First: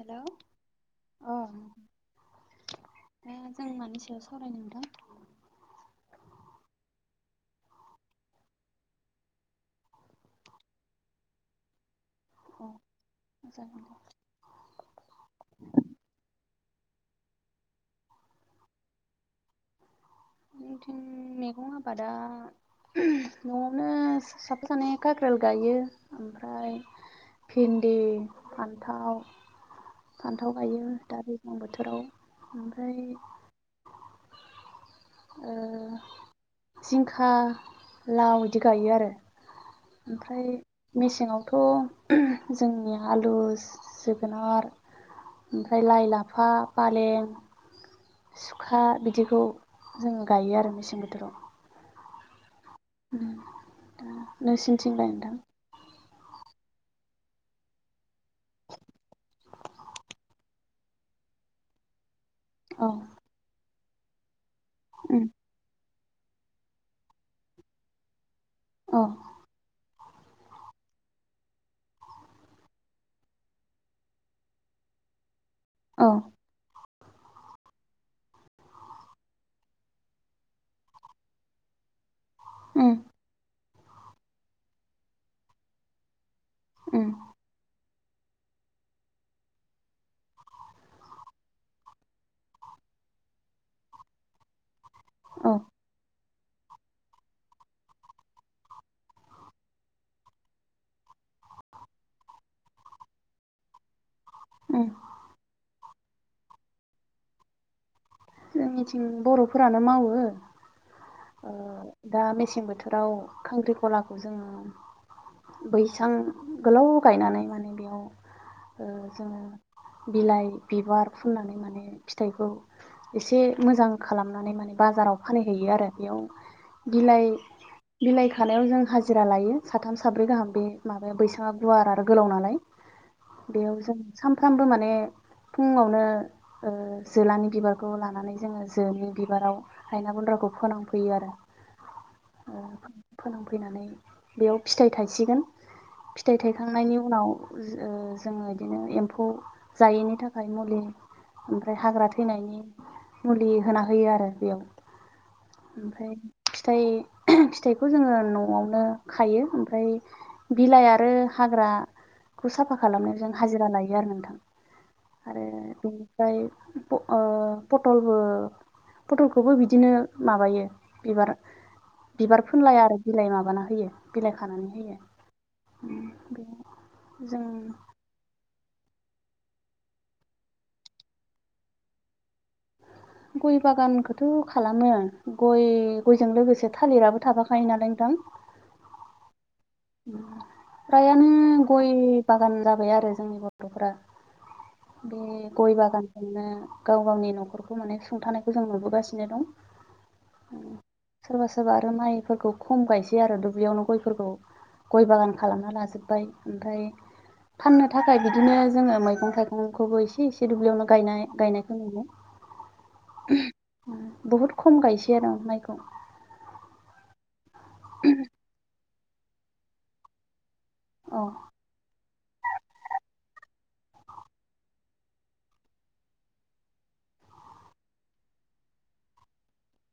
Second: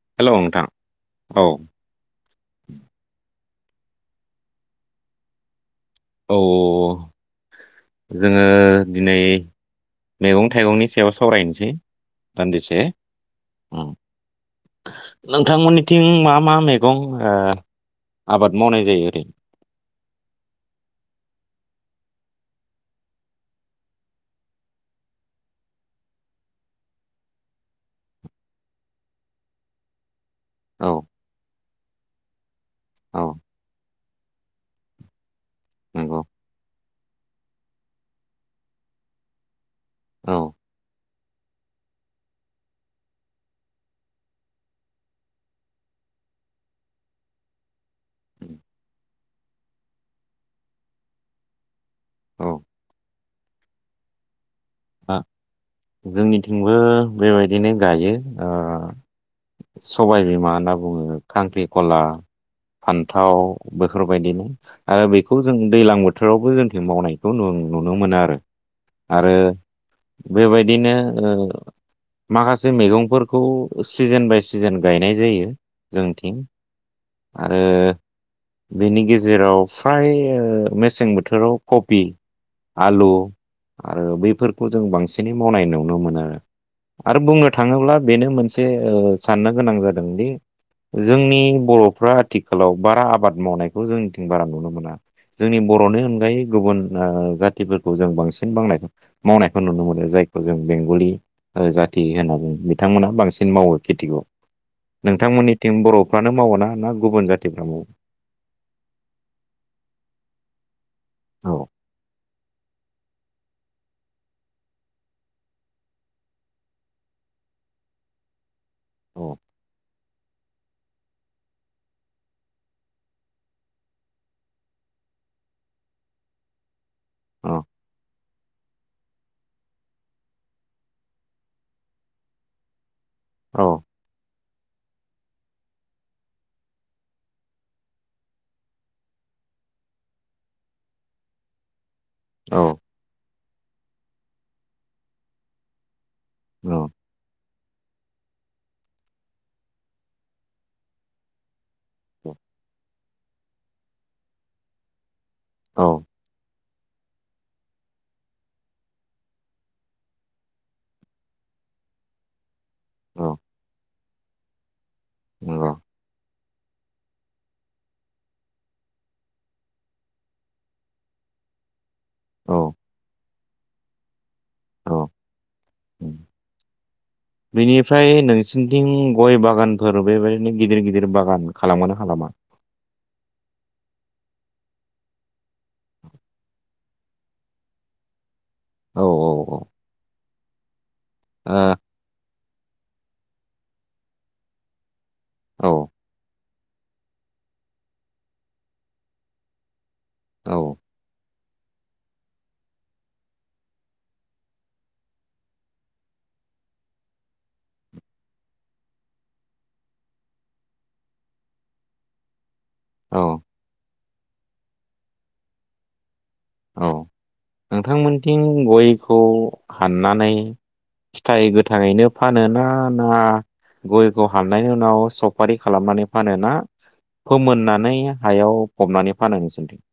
Hello hello अ नोंथां औ। दा जों मानि सायाव सावरायनो नोंथां? औ। जोङो दिनै मैगं थाइगंनि सायाव सावरायनोसै। दान्दिसे अ जागोन उम नोंथांमोननिथिं मा मा मे गं ओ आबाद मावनाय जायो ओरै? जोंनिथिं मैगं आबादा न'आवनो साफा सानै कक्रेल गायो ओमफ्राय भिन्दि फान्थाव फान्थाव गायो औ दा दैज्लां बोथोराव ओमफ्राय औ ओ नंगौ। जिंखा लाव इदि गायो आरो औ ओमफ्राय मे सेंङावथ' जोंनि आलु जोगोनार ओमफ्राय लाइ लाफा फालें सुखा बिदिखौ जोङो गायो आरो मेसें बोथोराव। औ। उम दा नोंसिनिथिंलाय आ नोंथां? जोंनिथिंबो बेबायदिनो गायो ओ सबायबिमा होनना बुंङो खांख्रिखला औ फान्थाव बेफोरबायदिनो आरो बेखौ जों दैलां बो थोरावबो जोंथिं मावनायखौ नुनो मोना आरो औ आरो बेबायदिनो ओ माखासे मैगंफोरखौ सिजोन बाय सिजोन गायनाय जायो औ जोंथिं आरो बेनि गेजेराव फ्राय मेसें बोथोराव कबि उम आलु आरो बैफोरखौ जों बांसिनै मावनाय नुनो मोनो। उम आरो बुंनो थांङोब्ला बेनो मोनसे ओ साननो गोनां जादोंदि जोंनि बर'फ्रा आथिखालाव बारा आबाद मावनायखौ जोंनिथिं बारा नुनो मोना। औ जोंनि बर'नि अनगायै गुबुन ओ जाथिफोरखौ जों बांसिन बांनाय मावनायखौ नुनो मोनो जायखौ जों बेंगलि ओ जाथि होननानै बिथांमोना बांसिन मावो खेथिखौ। उम नोंथांमोननिथिं बर'फ्रानो मावोना ना गुबुन जाथिफ्रा मावो जोंनिथिं बर'फोरानो मावो। ओ औ दा मेसें बोथोराव खांख्रि खलाखौ जोङो बैसां गोलाव गायनानै माने बेयाव ओ औ जोङो बिलाइ बिबार फुननानै माने फिथाइखौ। एसे मोजां खालामनानै माने बाजाराव फानहैयो आरो बेयाव बिलाइ औ बिलाइ खानायाव जों हाजिरा लायो साथाम साब्रै गाहाम बे माबाया बैसाङा गुवार आरो गोलाव नालाय। औ बेयाव जों सामफ्रामबो माने फुङावनो ओ जोलानि बिबार खौ लानानै जोङो जोनि बिबाराव हायना गुन्द्राखौ फोनांफैयो आरो ओ फोनांफैनानै बेयाव फिथाइ थायसिगोन फि थाइ थायखांनायनि औ उनाव जो ओ जोङो इदिनो एम्फौ जायैनि थाखाय मुलि [inaudible] हाग्रा थैनायनि मुलि होना होयो आरो बेयाव औ ओमफाय [inaudible] फिथाइखौ जोङो न'आवनो खायो ओमफ्राय बिलाइ आरो हाग्रा खौ साफा खालामनो जों औ हाजिरा लायो आरो नों आरो नंगौ बेनिफ्राय ओ पटलबो पटलखौबो बिदिनो माबायो बिबार बिबार औ फुनलाया आरो बिलाइ माबाना होयो बिलाइ खानानै होयो औ उम बे जों बेनिफ्राय नोंसिनिथिं गय बागानफोर बेबायदिनो गिदिर गिदिर बागान खालामोना खालामा? गय बागानखोथ' खालामो गय गयजों लोगोसे थालिराबो थाफाखायो नालाय नोंथां [inaudible] औ औ औ फ्रायानो गय बागान जाबाय आरो जोंनि गथ'फ्रा बे ओ गय बागानजोंनो गाव गावनि न'खरखौ माने सुंथानायखौ जों नुबोगासिनो दं औ सोरबा सोरबा आरो माइफोरखौ खम गायसै आरो दुब्लियावनो गयफोरखौ गय बागान खालामना लाजोब्बाय ओमफ्राय फाननो थाखाय बिदिनो जोङो मैगं थाइगंखौबो एसे एसे दुब्लियावनो गायनाय गायनायखौ मोनो औ उम बुहुद खम गायसै आरो माइखौ औ नोंथांमोनथिं गयखौ हाननानै औ फिथाइ गोथाङैनो फानोना ना गयखौ हाननायनि उनाव सफारि खालामनानै फानोना फोमोननानै हायाव फबनानै फानो नोंसोनिथिं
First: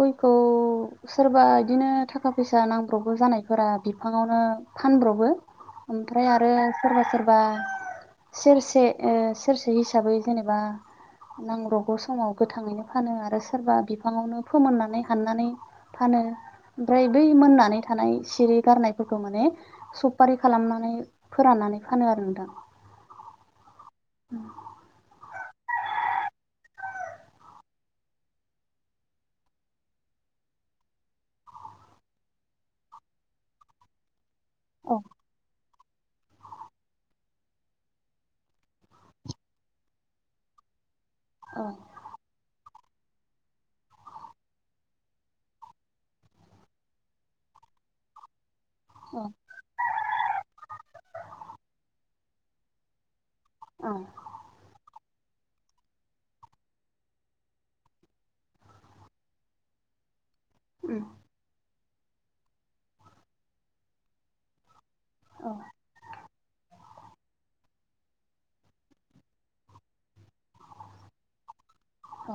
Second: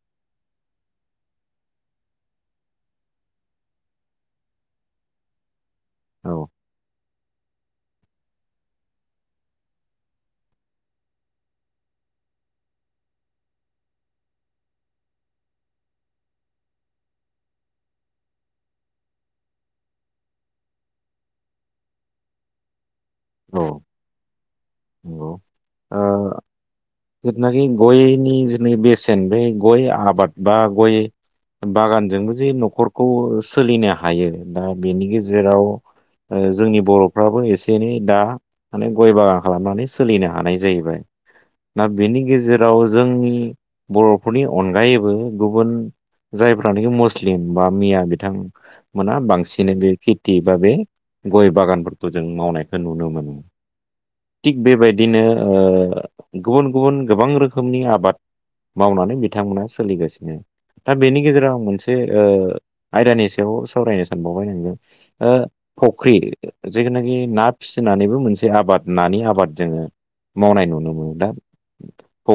गयखौ सोरबा इदिनो थाखा फैसा नांब्रबगौ जानायफोरा बिफाङावनो फानब्रबो औ ओमफ्राय आरो सोरबा सोरबा सेरसे ओ सेरसे हिसाबै जेनेबा नांब्रबगौ समाव गोथाङैनो फानो आरो सोरबा बिफाङावनो फोमोननानै हाननानै फानो ओमफ्राय बै मोननानै थानाय सिरि गारनायफोरखौ माने सफारि खालामनानै फोरान फानो आरो नोंथां। औ। [inaudible] नोंगौ ओ नाखि गयनि बेसेन बे गय आबाद बा गय बागानजोंबो जे न'खरखौ सोलिनो हायो दा औ बेनि गेजेराव जोंनि बर'फ्राबो एसे एनै दा माने गय बागान खालामनानै सोलिनो हानाय जाहैबाय। औ दा बेनि गेजेराव जोंनि बर'फोरनि अनगायैबो गुबुन जायफ्रानोखि मुस्लिम बा मिया बिथां मोना औ बांसिनै बे खेथि बा बे गय बागानफोरखौ जों मावनायखौ नुनो मोनो। औ थिग बेबायदिनो ओ गुबुन गुबुन गोबां रोखोमनि आबाद मावनानै बिथांमोना सोलिगासिनो। दा उम बेनि गेजेराव आं मोनसे ओ आयदानि सायाव सावरायनो सानबावबाय नोंजों। औ ओ फ'ख्रि जेखुनाखि ना फिसिनानैबो मोनसे आबाद नानि आबाद जोङो मावनाय नुनो मोनो। दा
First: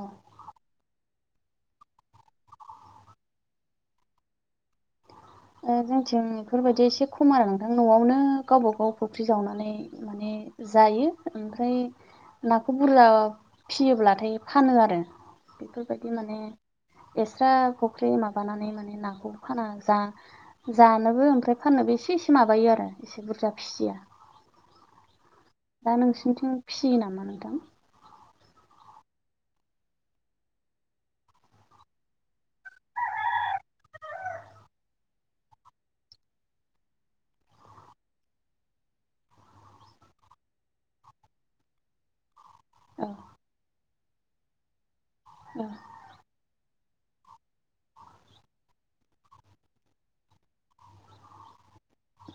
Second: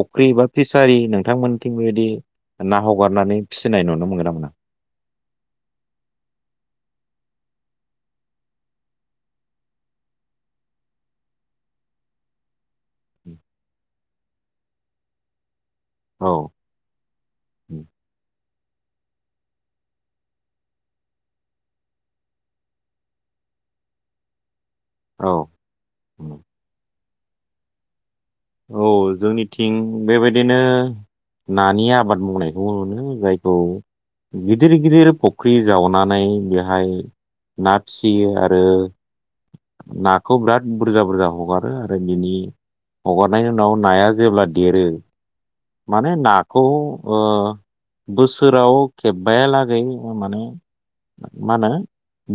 औ बा फिसारि होनो। नोंथांमोनथिं बेबायदि ना हगारनानै फिसिनाय नुनो मोनगोन ना मोना। जोंथिं बेफोरबायदि एसे खम आरो नोंथां न'आवनो गावबा गाव फख्रि जावनानै माने जायो ओमफ्राय ना खौ बुरजा फिसियोब्लाथाय फानो आरो। बेफोरबायदि माने औ एक्स्रा फुख्रि माबानानै माने नाखौ फाना जा। जानोबो ओमफ्राय फाननोबो एसे एसे माबायो आरो इसे बुरजा फिसिया। औ दा नोंसिनिथिं फिसियो नामा नोंथां। औ जोंनिथिं बेबायदिनो नानि आबाद मावनायखौ नुयो जायखौ गिदिर गिदिर फुख्रि जावनानै बेहाय ना फिसियो आरो नाखौ बिराद बुरजा बुरजा हगारो आरो बिनि औ हगारनायनि उनाव नाया जेब्ला देरो औ माने नाखौ ओ बोसोराव खेब्बाया लागै माने मा होनो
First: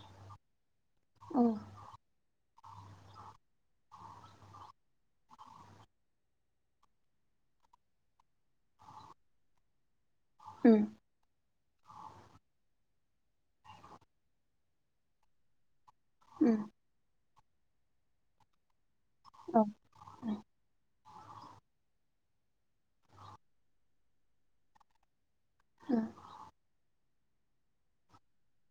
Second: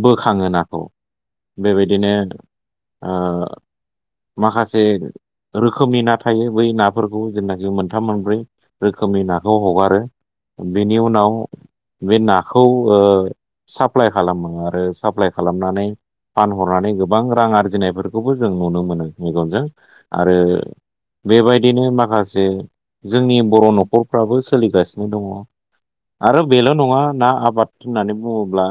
बोखाङो नाखौ। औ बेबायदिनो ओ माखासे रोखोमनि ना थायो बै नाफोरखौ जेनाखि मोनथाम मोनब्रै रोखोमनि नाखौ हगारो। उम बेनि उनाव बे नाखौ साप्लाइ खालामो आरो साप्लाइ खालामनानै उम फानहरनानै गोबां रां आरजिनायफोरखौबो जों नुनो मोनो औ मेगनजों। आरो बेबायदिनो माखासे जोंनि बर' न'खरफ्राबो सोलिगासिनो दङ। औ आरो बेल नङा ना आबाद होननानै बुङोब्ला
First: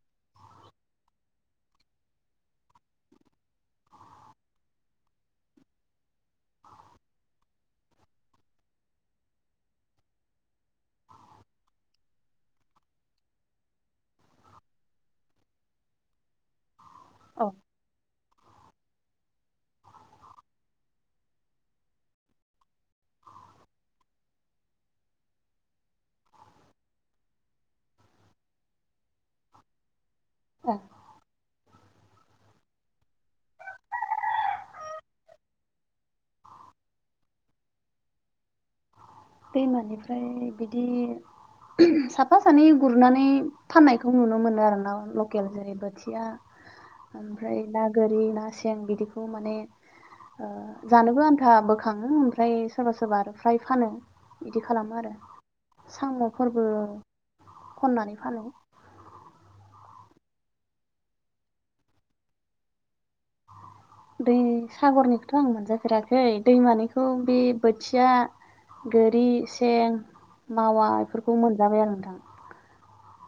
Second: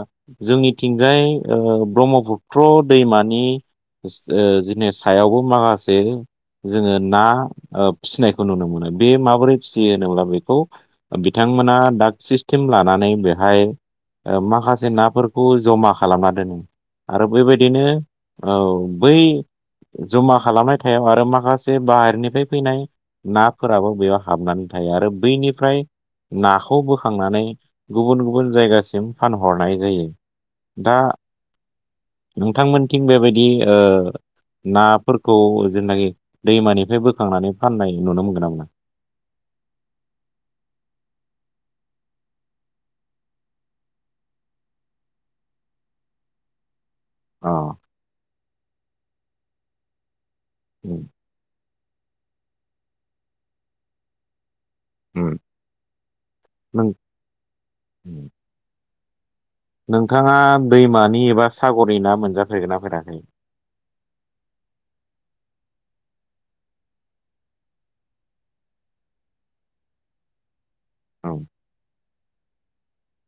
जोंनिथिंजाय ओ ब्रह्म ब्रह्मपुत्र दैमानि जोंनिया सायावबो माखासे जोङो ना फिसिनायखौ नुनो मोनो बे माबोरै फिसियो होनोब्ला बेखौ बिथांमोना दाग सिस्टेम लानानै बेहाय माखासे नाफोरखौ जमा खालामना दोनो आरो औ बेबायदिनो औ बै जमा खालामनाय थायाव आरो आरो माखासे बाहेरनिफ्राय फैनाय नाफोराबो बेयाव हाबनानै थायो आरो बैनिफ्राय नाखौ बोखांनानै गुबुन गुबुन जायगासिम फानहरनाय जायो दा नोंथांमोनथिं बेबायदि ओ नाफोरखौ जेनाखि दैमानिफ्राय बोखांनानै फाननाय नुनो मोनगोन ना मोना। दैमानिफ्राय बिदि साफा सानै गुरनानै फाननायखौ नुनो मोनो आरो ना लकेल जेरै बोथिया। [unintelligible] [inaudible] ओमफ्राय अ ना गोरि ना सें बिदिखौ माने ओ उम जानोबो आन्था बोखा खाङो ओमफ्राय सोरबा सोरबा फ्राय फानो। बिदि खालामो आरो उम सामफोरबो नों खननानै फानो। नोंथाङा दैमानि एबा सागरनि ना मोनजाफेरगोनना फेराखै? दै सागरनिखौथ' आं मोनजाफेराखै दैमानिखौ बे बोथिया गोरि सें मावा औ बेफोरखौ मोनजाबाय आं नोंथां।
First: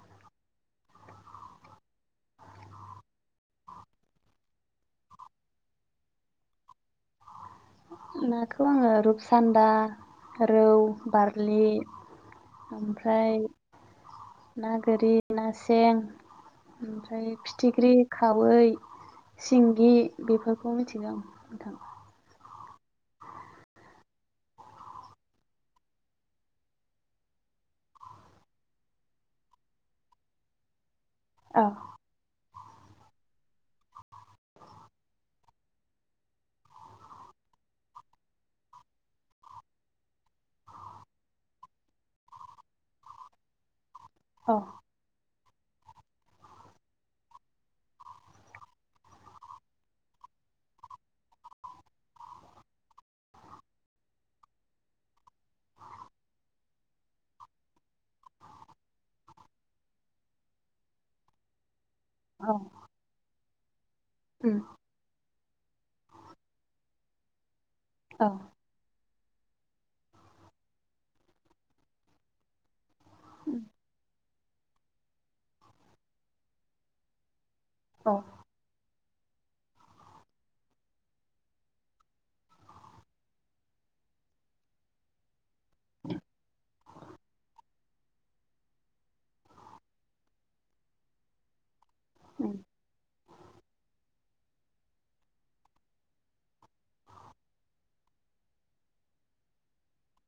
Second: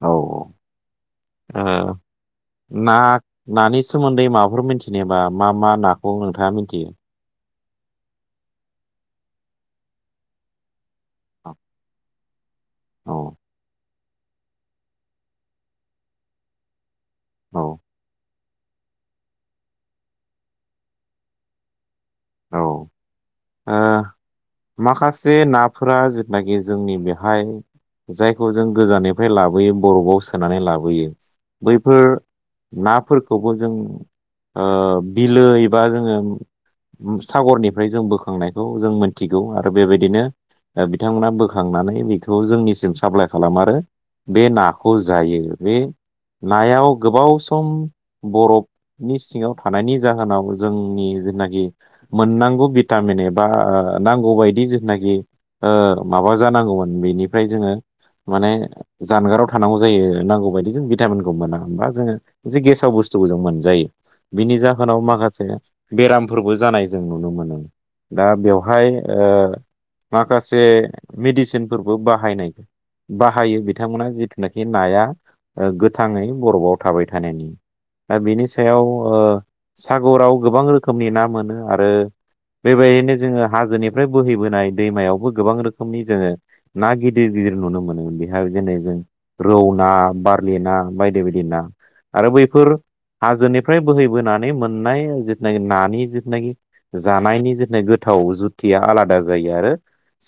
औ अ ओ। ना नानि सोमोन्दै माबाफोर मिथिनायबा मा मा नाखौ नोंथाङा मिथियो? नाथ' आङो रुपसान्दा रौ बारलि औ ओमफ्राय ना गोरि ना सें ओमफ्राय औ फिथिख्रि खाव बुयै सिंगि बेफोरखौ मिथिगो आं नोंथां। औ ओ [unintelligible] माखासे नाफोरा जोथनागे जोंनि बेहाय जायखौ जों गोजाननिफ्राय लाबोयो बरफआव सोनानै लाबोयो औ बैफोर नाफोरखौबो जों ओ बिलो एबा जोङो सागरनिफ्राय जों बोखांनायखौ जों मोनथिगौ आरो बेबायदिनो ओ बिथांमोना बोखांनानै बेखौ जोंनिसिम साप्लाइ खालाम आरो बे औ नाखौ जायो बे नायाव गोबाव सम बरफनि सिङाव थानायनि जाहोनाव जोंनि जोदनागि मोननांगौ भिटामिन एबा नांगौ बायदि जोदनागि ओ माबा जानांगौमोन बेनिफ्राय जोङो माने जानगाराव थानांगौ जायो नांगौ बायदि जों भिटामिनखौ मोना होनबा जोंयो औ जे गेसाव बुसथुखौ जों मोनजायो बिनि उम जाहोनाव माखासे बेरामफोरबो जानाय जों नुनो मोनो औ दा बेवहाय ओ माखासे मेडिसिनफोरबो बाहायनाय बाहायो बिथांमोना जिथुनाखि नाया गोथाङै बरफआव थाबाय थानायनि। औ दा बेनि सायाव ओ सागराव गोबां रोखोमनि ना मोनो आरो बेबायनो जोङो हाजोनिफ्राय बोहैबोनाय दैमायावबो गोबां रो खोमनि जोङो ना गिदिर गिदिर नुनो मोनोमोन बिहा जेनै जों रौ ना बारलि ना बायदि बायदि ना आरो उम बैफोर हाजोनिफ्राय बोहैबोनानै मोननाय जोथनागि नानि जोथनागि जानायनि जोथनाय गोथाव जुथिया आलादा जायो आरो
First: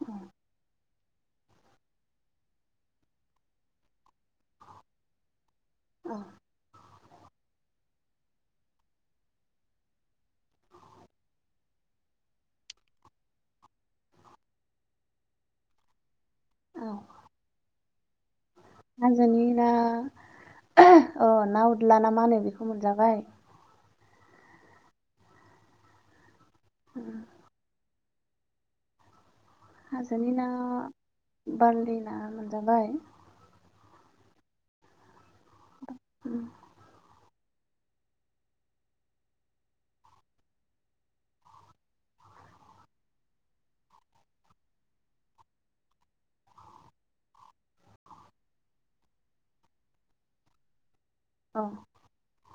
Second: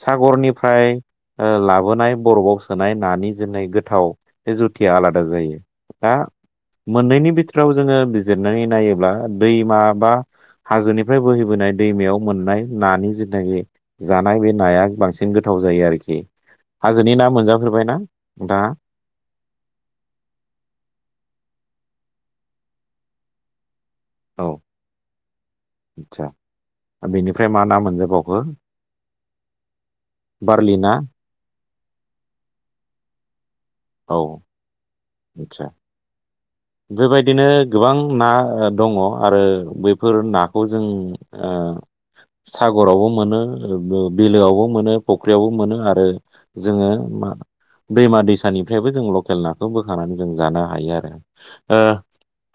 सागरनिफ्राय ओ लाबोनाय बरफआव सोनाय नानि जेनाय गोथाव बे जुतिया आलादा जायो दा औ मोननैनि बिथोराव जोङो जेरनानै नायोब्ला दैमा बा हाजोनि फ्राय बोहैबोनाय दैमायाव मोननाय नानि जितनागि जानाय बे नाया बांसिन गोथाव जायो आरोखि। औ हाजोनि ना मोनजाफेरबाय ना? हाजोनि ना अ ना उदला ना मा होनो बेखौ मोनजाबाय औ आदसा उम बेनिफ्राय मा ना मोनजोबाव बयो हाजोनि ना बारलि ना मोनजाबाय औ। आदसा उ। बेबायदिनो गोबां ना दङ आरो बैफोर नाखौ जों आ सागरावबो मोनो बिलोआवबो मोनो फुख्रियावबो मोनो आरो जोङो मा दैमा दैसानिफ्रायबो जों लकेल नाखौ बोखांानानै जों जानो हायो आरो। औ ओ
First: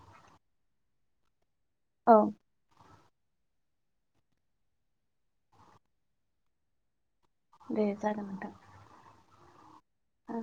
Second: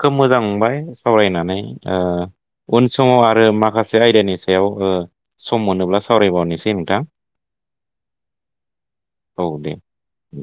खोब मोजां मोनबाय सावरायनानै ओ औ उन थंआव आरो माखासे आयदानि सायाव ओ सम मोनोब्ला सावरायबावनोसै नोंथां? दे जागान नोंथां। औ दे। औ।